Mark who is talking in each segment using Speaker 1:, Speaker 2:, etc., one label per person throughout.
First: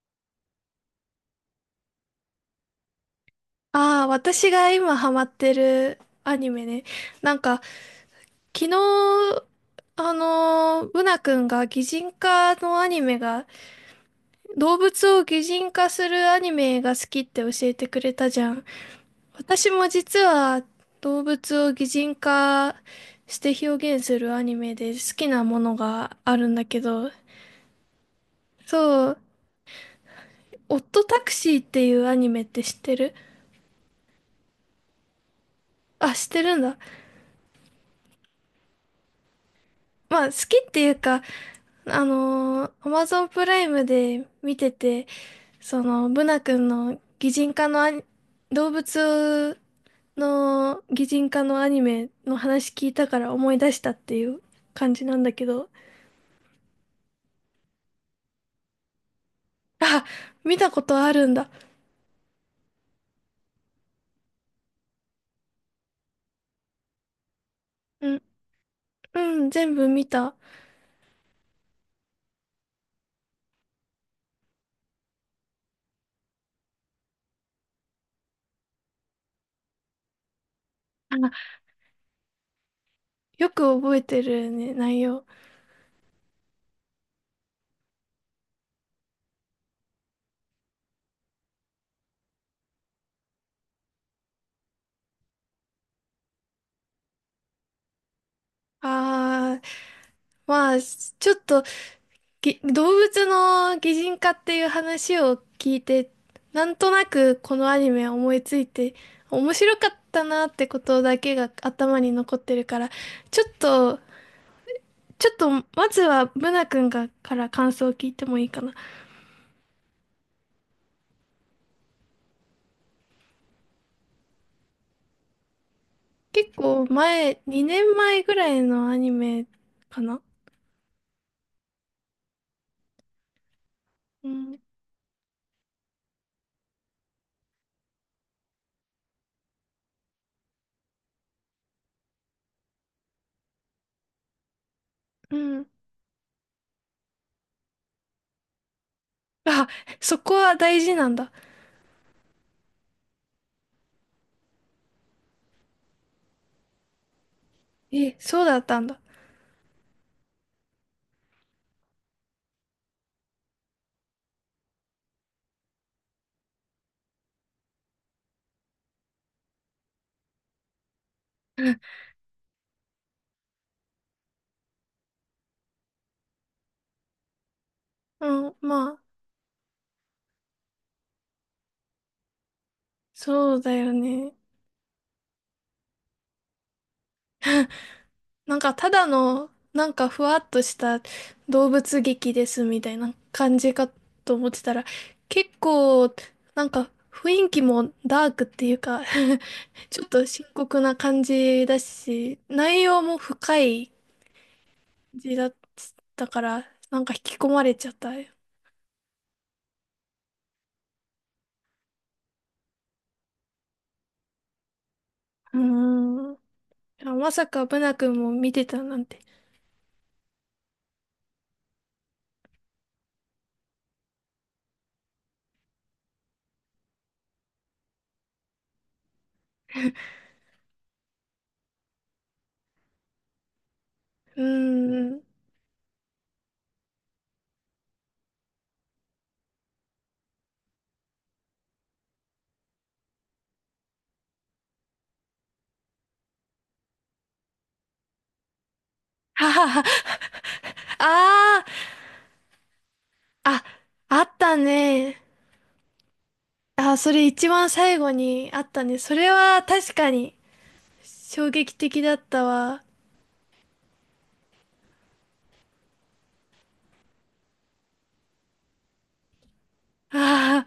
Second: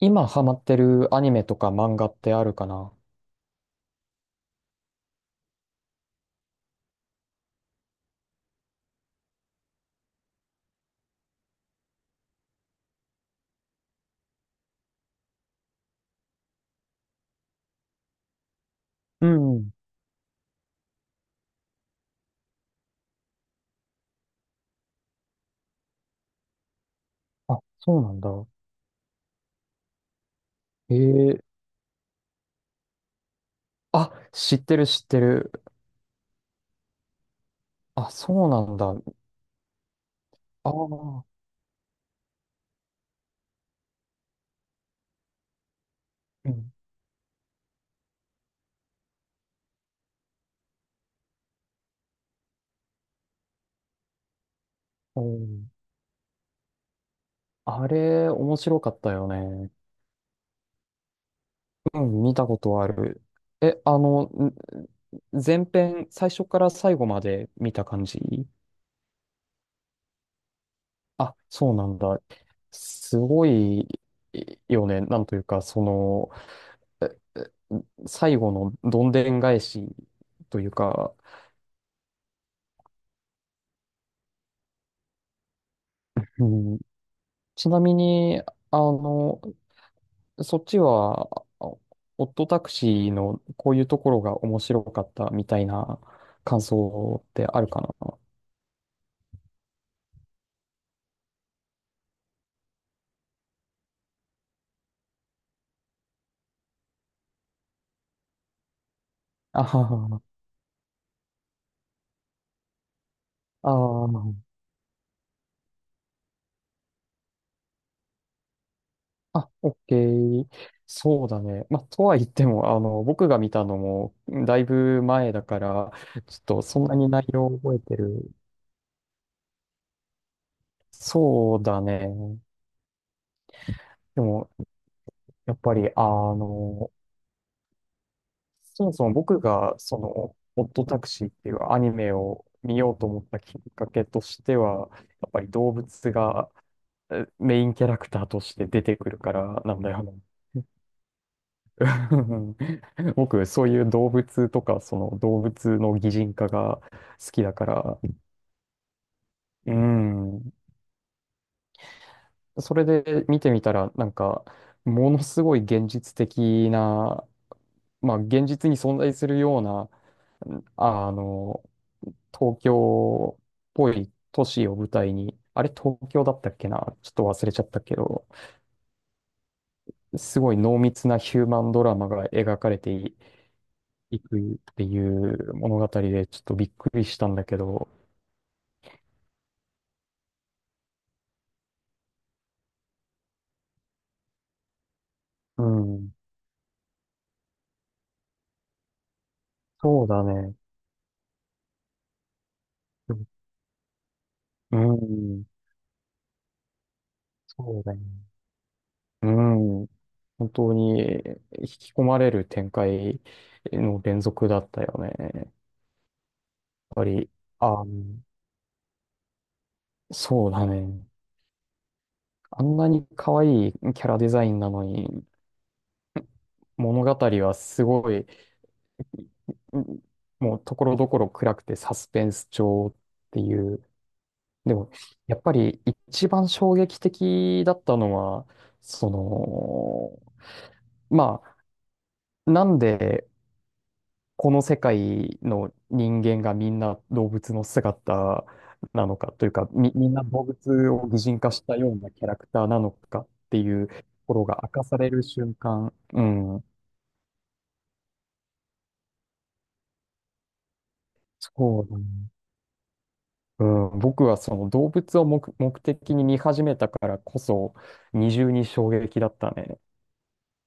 Speaker 1: 今ハマってるアニメとか漫画ってあるかな？
Speaker 2: ああ、私が今ハマってるアニメね。なんか、昨日、ブナ君が擬人化のアニメが、動物を擬人化するアニメが好きって教えてくれたじゃん。
Speaker 1: うん。
Speaker 2: 私も実は動物を擬人化して表現するアニメで好きなものがあるんだけど、
Speaker 1: あ、そうなんだ。
Speaker 2: そう、オットタク
Speaker 1: ええ。
Speaker 2: シーっていうアニメって知ってる？
Speaker 1: あ、知ってる知ってる。
Speaker 2: あ、知ってるんだ。
Speaker 1: あ、そうなんだ。あ
Speaker 2: まあ、好きっていう
Speaker 1: あ、
Speaker 2: か、アマゾンプライムで見てて、その、ブナ
Speaker 1: う
Speaker 2: 君
Speaker 1: ん。
Speaker 2: の擬人化のアニ、動物の擬人化のアニメの話聞いたから思い出したっていう感じな
Speaker 1: お
Speaker 2: んだけど、
Speaker 1: ー。あれ、面白かったよね。
Speaker 2: 見たことあるんだ。
Speaker 1: うん、見たことある。え、あの、ん前編、最初から最後まで見た感
Speaker 2: う
Speaker 1: じ？
Speaker 2: ん、うん、全部見た。
Speaker 1: あ、そうなんだ。すごいよね。なんというか、ええ最後のどんでん返しというか、
Speaker 2: あ、よく覚えてるね、内容。
Speaker 1: うん、ちなみに、あの、そっちは、あオットタクシーのこういうところが面白かったみたいな感想ってあるかな？
Speaker 2: あー、まあ、ちょっと動物の擬人化っていう話を聞いて、なんとなくこのアニメ思いついて、面
Speaker 1: あ
Speaker 2: 白
Speaker 1: は
Speaker 2: かっ
Speaker 1: は、
Speaker 2: たなってことだけが頭に残ってるから、ちょっ
Speaker 1: あ
Speaker 2: と、
Speaker 1: ー
Speaker 2: ちょっと、まずはブナ君が、から感想を聞いてもいいかな。
Speaker 1: あ、オッケー。そうだね。まあ、とは言っても、僕が見たのも、だいぶ前だから、ちょっ
Speaker 2: 結
Speaker 1: とそん
Speaker 2: 構
Speaker 1: なに内
Speaker 2: 前、
Speaker 1: 容を覚え
Speaker 2: 2
Speaker 1: て
Speaker 2: 年前
Speaker 1: る。
Speaker 2: ぐらいのアニメかな？
Speaker 1: そうだね。で
Speaker 2: う
Speaker 1: も、
Speaker 2: ん、
Speaker 1: やっぱり、そもそも僕がその「オットタクシー」っていうアニメを見ようと思ったきっかけとしてはやっ
Speaker 2: う
Speaker 1: ぱり
Speaker 2: ん。
Speaker 1: 動物がメインキャラクターとして出てくるから
Speaker 2: あ、
Speaker 1: なんだよな。
Speaker 2: そこは大事なんだ。
Speaker 1: 僕そういう動物とかその動物の擬人化が好きだから。
Speaker 2: え、そうだったんだ。
Speaker 1: うん。それで見てみたらなんかものすごい現実的な、まあ現実に存在するようなあの東京っぽい都市を舞台に、あれ東京だったっけなちょっと忘れちゃったけど、
Speaker 2: うん、まあ、
Speaker 1: すごい濃密なヒューマンドラマが描かれてい
Speaker 2: そうだよ
Speaker 1: い
Speaker 2: ね。
Speaker 1: くっていう物語で、ちょっとびっくりしたんだけど、
Speaker 2: なんかただの、なんかふわっとした動物劇ですみたいな感じかと思ってたら、結
Speaker 1: うん、
Speaker 2: 構、なんか雰囲気もダークっていうか ち
Speaker 1: そ
Speaker 2: ょ
Speaker 1: う
Speaker 2: っ
Speaker 1: だ
Speaker 2: と深
Speaker 1: ね。
Speaker 2: 刻な感じだし、内容も深い
Speaker 1: う
Speaker 2: 感じ
Speaker 1: ん、
Speaker 2: だったから、なんか引き込まれ
Speaker 1: そう
Speaker 2: ちゃ
Speaker 1: だ
Speaker 2: っ
Speaker 1: ね。
Speaker 2: たよ。
Speaker 1: うん、本当に引き込まれる展開の連続だったよね。やっ
Speaker 2: うーん。い
Speaker 1: ぱ
Speaker 2: や
Speaker 1: り、
Speaker 2: まさかブ
Speaker 1: あ、
Speaker 2: ナ君も見てたなんて。
Speaker 1: そうだね。あんなに可愛いキャラデザインなのに、物語はすごい、うん、もうところどころ暗くてサスペンス調っていう。
Speaker 2: うー
Speaker 1: でも、
Speaker 2: ん。
Speaker 1: やっぱり一番衝撃的だったのは、その、まあ、なんでこの世界の人間がみんな動物の姿なのかとい
Speaker 2: は
Speaker 1: うか、
Speaker 2: は
Speaker 1: み、み
Speaker 2: は。
Speaker 1: んな動物を擬人化し
Speaker 2: あ
Speaker 1: たようなキャラクターなのかって
Speaker 2: あ、
Speaker 1: いうと
Speaker 2: あ、あっ
Speaker 1: ころ
Speaker 2: た
Speaker 1: が明かされ
Speaker 2: ね。
Speaker 1: る瞬間、うん、
Speaker 2: あ、それ一番最後にあったね。それは確かに衝撃
Speaker 1: そうだ
Speaker 2: 的
Speaker 1: ね。
Speaker 2: だったわ。
Speaker 1: うん、僕はその動物を目的に見始めたからこそ二重に衝撃だったね。
Speaker 2: あ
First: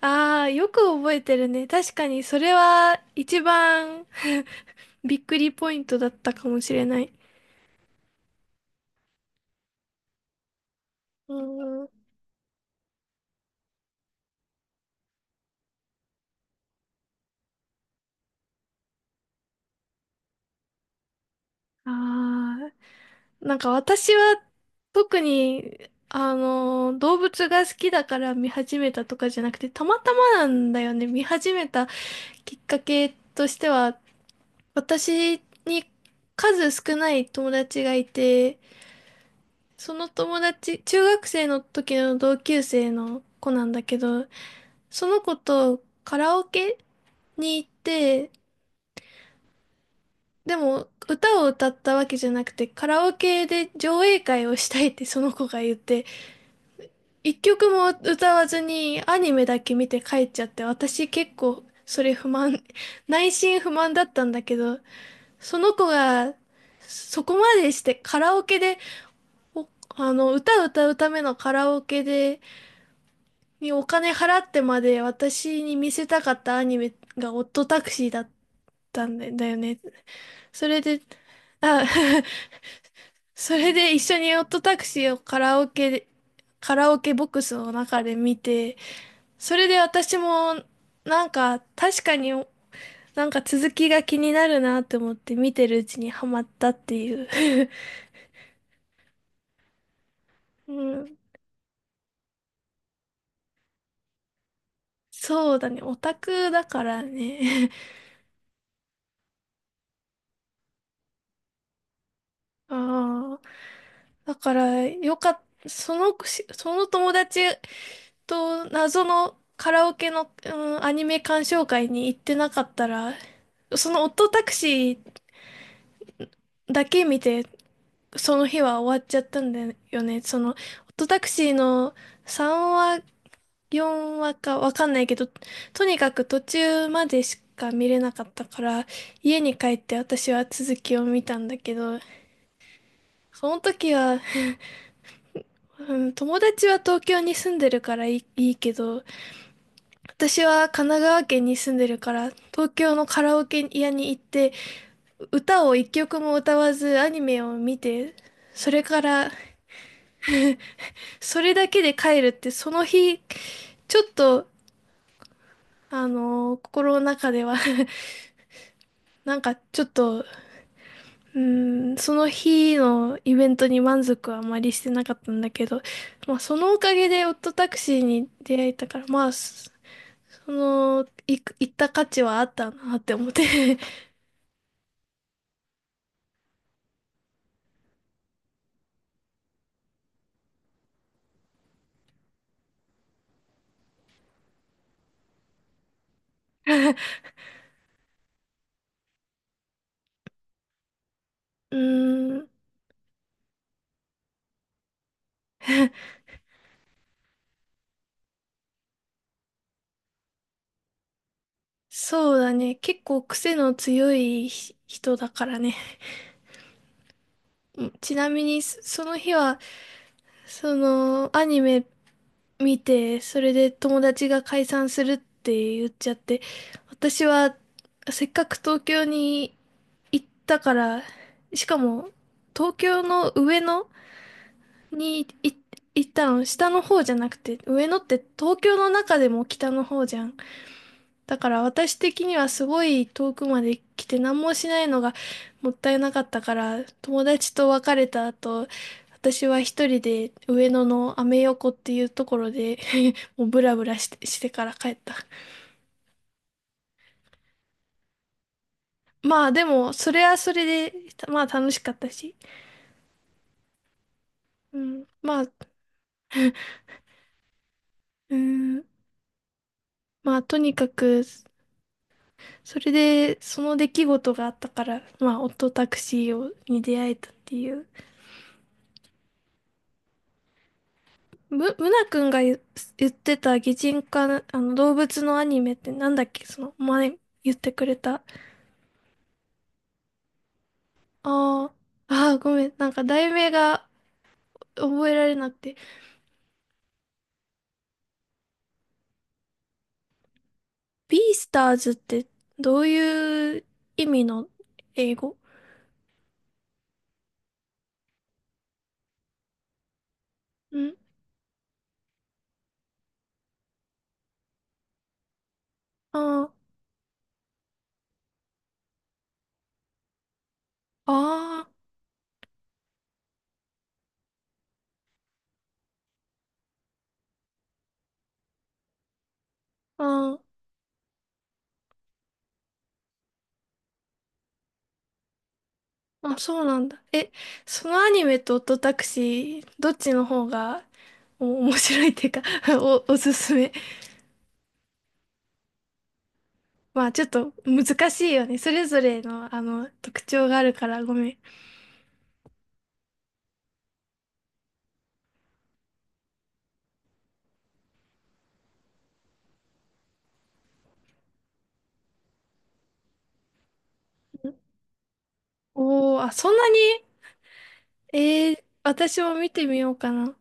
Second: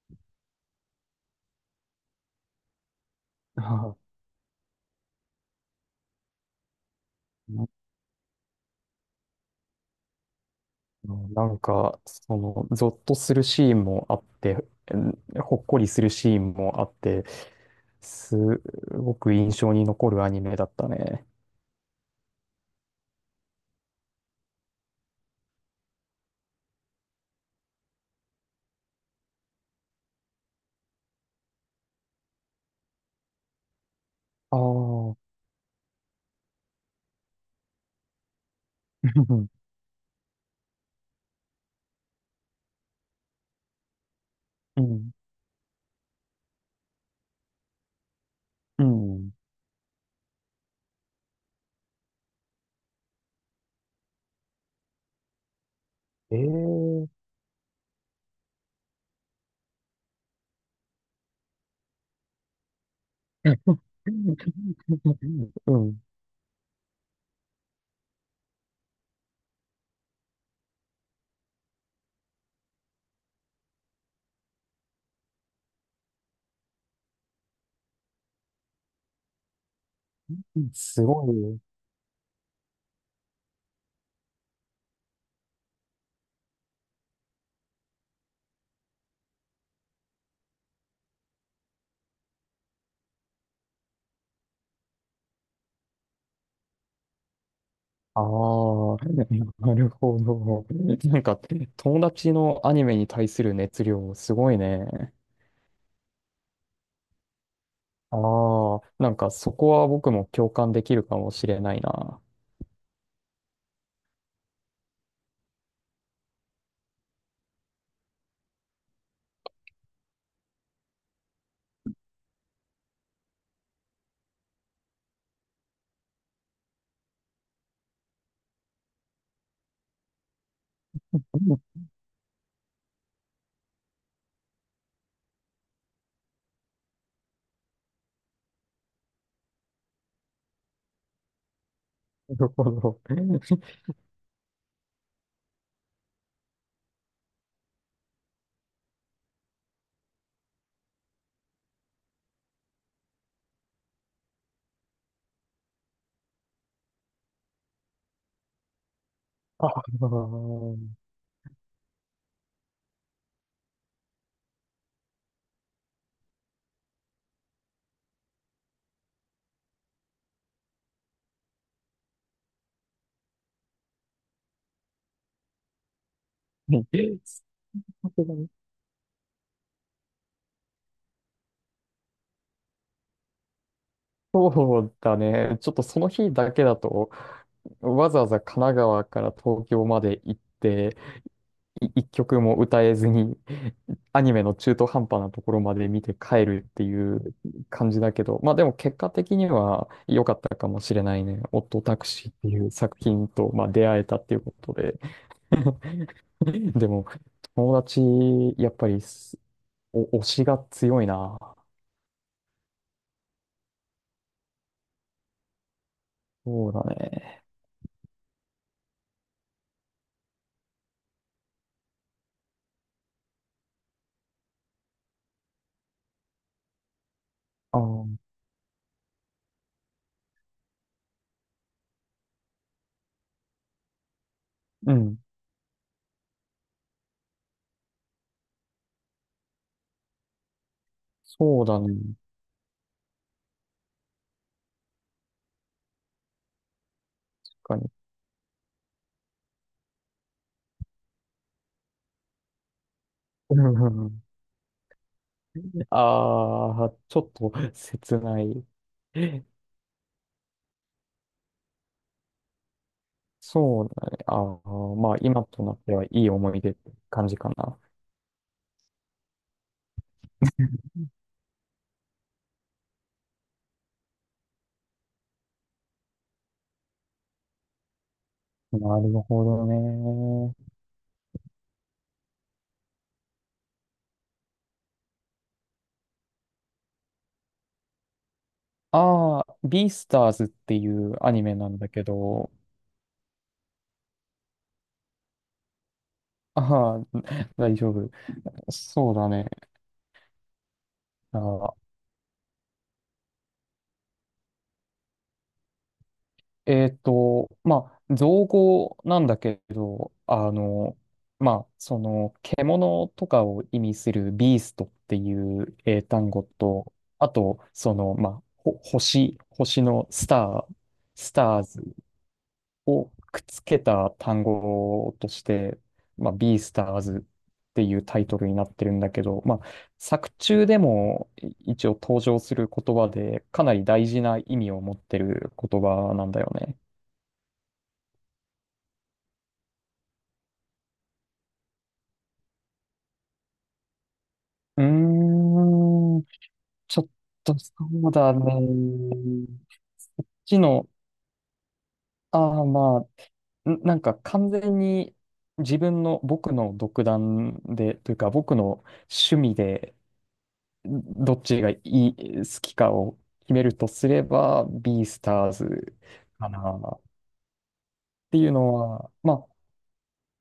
Speaker 2: あ、ああ、よく覚えてるね。確かにそれは一
Speaker 1: は
Speaker 2: 番びっくりポイントだったかもしれない。
Speaker 1: い、
Speaker 2: う
Speaker 1: なん
Speaker 2: ん。あ
Speaker 1: か、ゾッとするシーンもあって、うん、ほっこりするシーンもあって、すごく印象に残るアニメだったね。
Speaker 2: あ、なんか私は特に、あの、動物が好きだから見始めたとかじゃなくて、たまたまなんだよね。見始めたきっかけとしては、
Speaker 1: ああ。 う
Speaker 2: 私に数少ない友達がいて、
Speaker 1: ん
Speaker 2: その友達、中学生の時の同級生の子なんだけど、
Speaker 1: う
Speaker 2: そ
Speaker 1: ん、
Speaker 2: の子とカラオケに行って、
Speaker 1: うん、
Speaker 2: でも歌を歌ったわけじゃなくて、カラオケで上映会をしたいって その子が言って、
Speaker 1: ええ。
Speaker 2: 一曲も歌わずにアニメだけ見て帰っちゃって、私結構それ不満、内心不満だったんだけど、そ
Speaker 1: う
Speaker 2: の子
Speaker 1: ん、
Speaker 2: がそこまでしてカラオケで、おあの、歌を歌うためのカラオケで、にお金払ってまで私に見せたかったアニメがオットタクシーだったんだよね。それで、
Speaker 1: すごい。
Speaker 2: あ、それで一緒にオットタクシーをカラオケで、カラオケボックスの中で見て、それで私もなんか確かになんか続きが気になるなって思って見てるうちにハマったっていう。
Speaker 1: ああ、なるほど。
Speaker 2: う ん、
Speaker 1: なんか、友達のアニメに対する熱量、すごいね。
Speaker 2: そうだね、オタクだからね。
Speaker 1: ああ、なんかそこは僕も共感できるかもしれないな。
Speaker 2: ああ。だから、よかった、その友達と謎のカラオケの、うん、アニメ鑑賞会に行ってなかったら、そのオットタクシーだけ見て、その日は終わっちゃったんだよね。その、オットタクシーの3話、4話かわかんないけど、とにかく途中までしか見れなかったから、家に帰って私は続きを見たんだけど、
Speaker 1: なるほど。
Speaker 2: その時はうん友達は東京に住んでるからいいけど、私は神奈川県に住んでるから、東京のカラオケ屋に行って、歌を一曲も歌わずアニメを見て、それから、
Speaker 1: ああ、
Speaker 2: それだけで帰るって、その日、ちょっと、あのー心の中では なんかちょっと、うん、その日のイベントに満足はあまりしてなかったんだけど、まあそのおかげでオットタクシー
Speaker 1: さす
Speaker 2: に
Speaker 1: がに、
Speaker 2: 出会えたから、まあ、行った価値はあったなって思って
Speaker 1: そうだね。ちょっとその日だけだと、わざわざ神奈川から東京まで行って、一曲も歌えずに、アニメの中途半端なところまで見て帰るっていう感じだけど、まあでも結果的には良かったかもしれないね。オッ
Speaker 2: う
Speaker 1: トタクシーっ
Speaker 2: ー
Speaker 1: て
Speaker 2: ん、
Speaker 1: いう作品と、まあ、出会えたっていうことで。でも、友達、やっぱり推しが強いな。
Speaker 2: そうだね。結構癖の強い人だからね。
Speaker 1: そうだね。
Speaker 2: うんちなみに、その日は、その、アニメ見て、それで友達が解散するって言っちゃって、私は、
Speaker 1: あー、
Speaker 2: せっかく東京に行ったから、しかも、東京の上野
Speaker 1: うん。
Speaker 2: に行ったの、下の方じゃなくて、上野って東京の中でも北の方じゃん。だか
Speaker 1: そ
Speaker 2: ら
Speaker 1: うだ
Speaker 2: 私
Speaker 1: ね。
Speaker 2: 的にはすごい遠くまで来て何もしないのがもったいなかったから、友
Speaker 1: 確
Speaker 2: 達と
Speaker 1: か
Speaker 2: 別
Speaker 1: に。
Speaker 2: れた後、私は一人で上野のアメ横っていうところで もう
Speaker 1: うん
Speaker 2: ブラ
Speaker 1: う
Speaker 2: ブラ
Speaker 1: んうん。
Speaker 2: してから帰った。
Speaker 1: ああー、ちょっと切ない。
Speaker 2: まあでも、それはそれで、まあ楽しかったし。
Speaker 1: そうだね。ああ、
Speaker 2: うん、
Speaker 1: まあ
Speaker 2: ま
Speaker 1: 今
Speaker 2: あ、
Speaker 1: となってはいい思い出って感じかな。
Speaker 2: うん、まあとにかく、それで、その出来事があったから、まあ、オットタクシーをに出会えたっていう。
Speaker 1: なるほどね。
Speaker 2: なくんが言ってた擬人化な、あの、動物のアニメってなんだっけ？その、前言ってくれた。
Speaker 1: ああ、ビースターズっていうアニメな
Speaker 2: あ
Speaker 1: んだけ
Speaker 2: あ、ああ、
Speaker 1: ど、
Speaker 2: ごめん。なんか題名が覚えられなくて。
Speaker 1: ああ。大丈夫。そうだね。
Speaker 2: ビー
Speaker 1: あ
Speaker 2: スタ
Speaker 1: あ、
Speaker 2: ーズってどういう意味の英語？
Speaker 1: まあ、造語なんだけど、
Speaker 2: ん
Speaker 1: まあ、その、獣とかを意味するビーストっていう英単語
Speaker 2: あ
Speaker 1: と、あと、その、まあ、星のスター、スター
Speaker 2: あ、あー
Speaker 1: ズをくっつけた単語として、まあ、ビースターズっていうタイトルになってるんだけど、まあ、
Speaker 2: あ
Speaker 1: 作
Speaker 2: ー、
Speaker 1: 中でも一応登場する言葉で、かなり大事な意味を持ってる言葉なん
Speaker 2: あ、
Speaker 1: だよ
Speaker 2: そう
Speaker 1: ね。
Speaker 2: なんだ。え、そのアニメとオットタクシー、どっちの方が面白いっていうか おすすめ？
Speaker 1: うーん、ちょっ
Speaker 2: まあちょっと
Speaker 1: と、そう
Speaker 2: 難し
Speaker 1: だ
Speaker 2: い
Speaker 1: ね。
Speaker 2: よね。それぞれのあの特徴
Speaker 1: 知
Speaker 2: がある
Speaker 1: の、
Speaker 2: からごめん。
Speaker 1: ああまあ、なんか完全に自分の僕の独断で、というか僕の趣味でどっちが好きかを決めるとすれば、ビースターズ
Speaker 2: おー、あ、
Speaker 1: か
Speaker 2: そん
Speaker 1: な
Speaker 2: なに？
Speaker 1: っていう
Speaker 2: えー、
Speaker 1: のは、
Speaker 2: 私
Speaker 1: ま
Speaker 2: も
Speaker 1: あ、
Speaker 2: 見てみようかな。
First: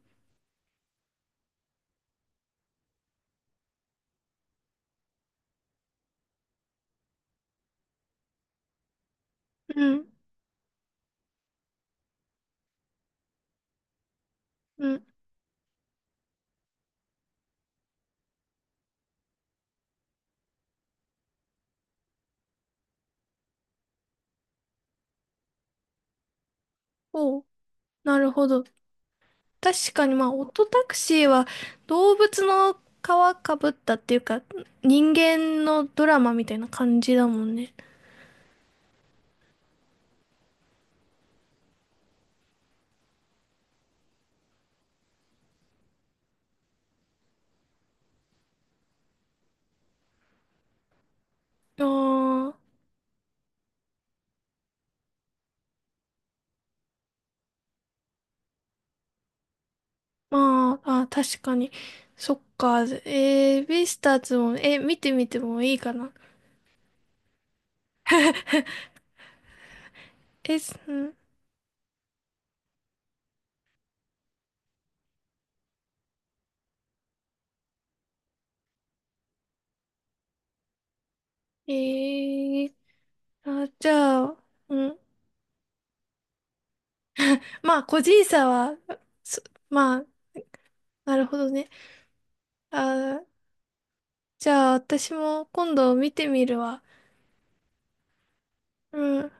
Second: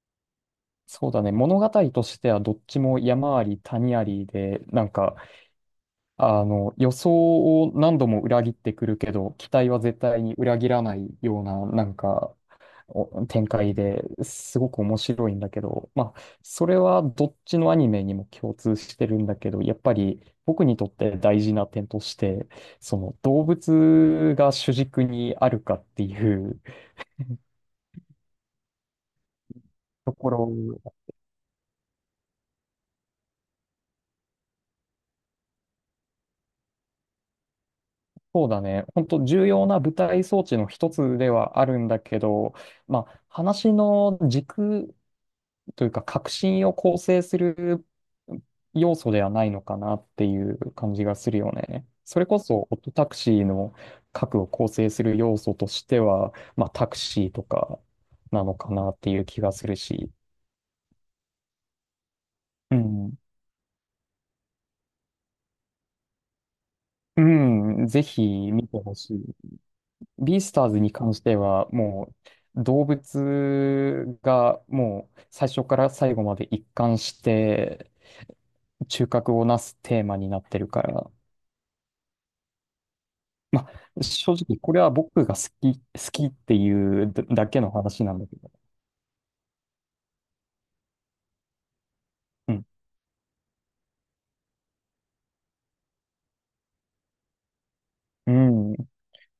Speaker 1: そうだね、物語としてはどっちも山あり谷ありで、なんか、あの、予想を何度も裏切ってくるけど、期待は
Speaker 2: う
Speaker 1: 絶
Speaker 2: ん、
Speaker 1: 対に裏切らないような、なんか、展開ですごく
Speaker 2: う
Speaker 1: 面
Speaker 2: ん。
Speaker 1: 白いんだけど、まあ、それはどっちのアニメにも共通してるんだけど、やっぱり僕にとって大事な点として、その動物が主軸にあるかっていう
Speaker 2: おう、なるほど。確か
Speaker 1: と
Speaker 2: にま
Speaker 1: こ
Speaker 2: あオットタ
Speaker 1: ろ、
Speaker 2: クシーは動物の皮かぶったっていうか人間のドラマみたいな感じだもんね。
Speaker 1: そうだね、本当重要な舞台装置の一つではあるんだけど、まあ、話の軸というか、革新を構成する要素ではないのかなっていう感じがするよ
Speaker 2: あ
Speaker 1: ね。それこ
Speaker 2: ー
Speaker 1: そ、オットタクシーの核を構成する要素としては、まあ、タクシーとかなのかなっていう気がするし、
Speaker 2: まあ、あ、確かに。そっ
Speaker 1: う
Speaker 2: か。
Speaker 1: ん、
Speaker 2: えー、ベイスターズも、え、見てみてもいいかな。
Speaker 1: うん、ぜひ見てほしい。ビース
Speaker 2: え、
Speaker 1: ター
Speaker 2: す
Speaker 1: ズに
Speaker 2: う
Speaker 1: 関
Speaker 2: ん。
Speaker 1: しては、もう動物がもう最初から最後まで一貫して中核をなすテーマになってるから、
Speaker 2: えー、あ、
Speaker 1: ま
Speaker 2: じ
Speaker 1: あ、
Speaker 2: ゃ
Speaker 1: 正
Speaker 2: あ、
Speaker 1: 直、これ
Speaker 2: う
Speaker 1: は
Speaker 2: ん。
Speaker 1: 僕が好きっていうだけの
Speaker 2: まあ、個
Speaker 1: 話なん
Speaker 2: 人
Speaker 1: だけ
Speaker 2: 差
Speaker 1: ど。
Speaker 2: は、そまあ、なるほどね。
Speaker 1: うん。
Speaker 2: あ、じゃあ、私も今度見てみるわ。
Speaker 1: うん。
Speaker 2: うん。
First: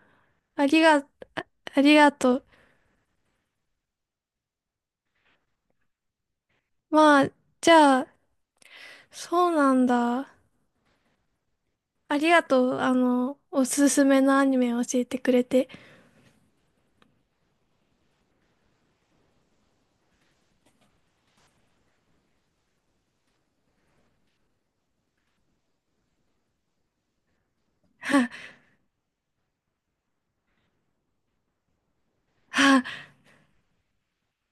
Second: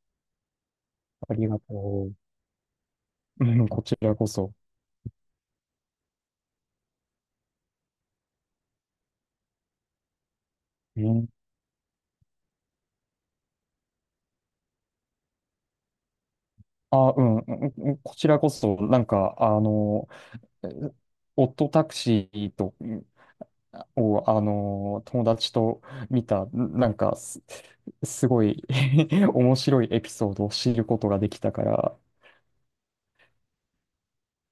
Speaker 2: ありが、
Speaker 1: ありが
Speaker 2: あり
Speaker 1: と
Speaker 2: がとう。
Speaker 1: う。うん、こちらこそ。
Speaker 2: まあ、じゃあ、そうなんだ。
Speaker 1: うん。
Speaker 2: ありがとう。あの、おすすめのアニメを教えてくれて。
Speaker 1: あ、うん、うんうん、こちらこそ、なんか、えオットタクシーと、を、友達と見た、なんかすごい 面白いエピソードを知ることができたから、
Speaker 2: はい。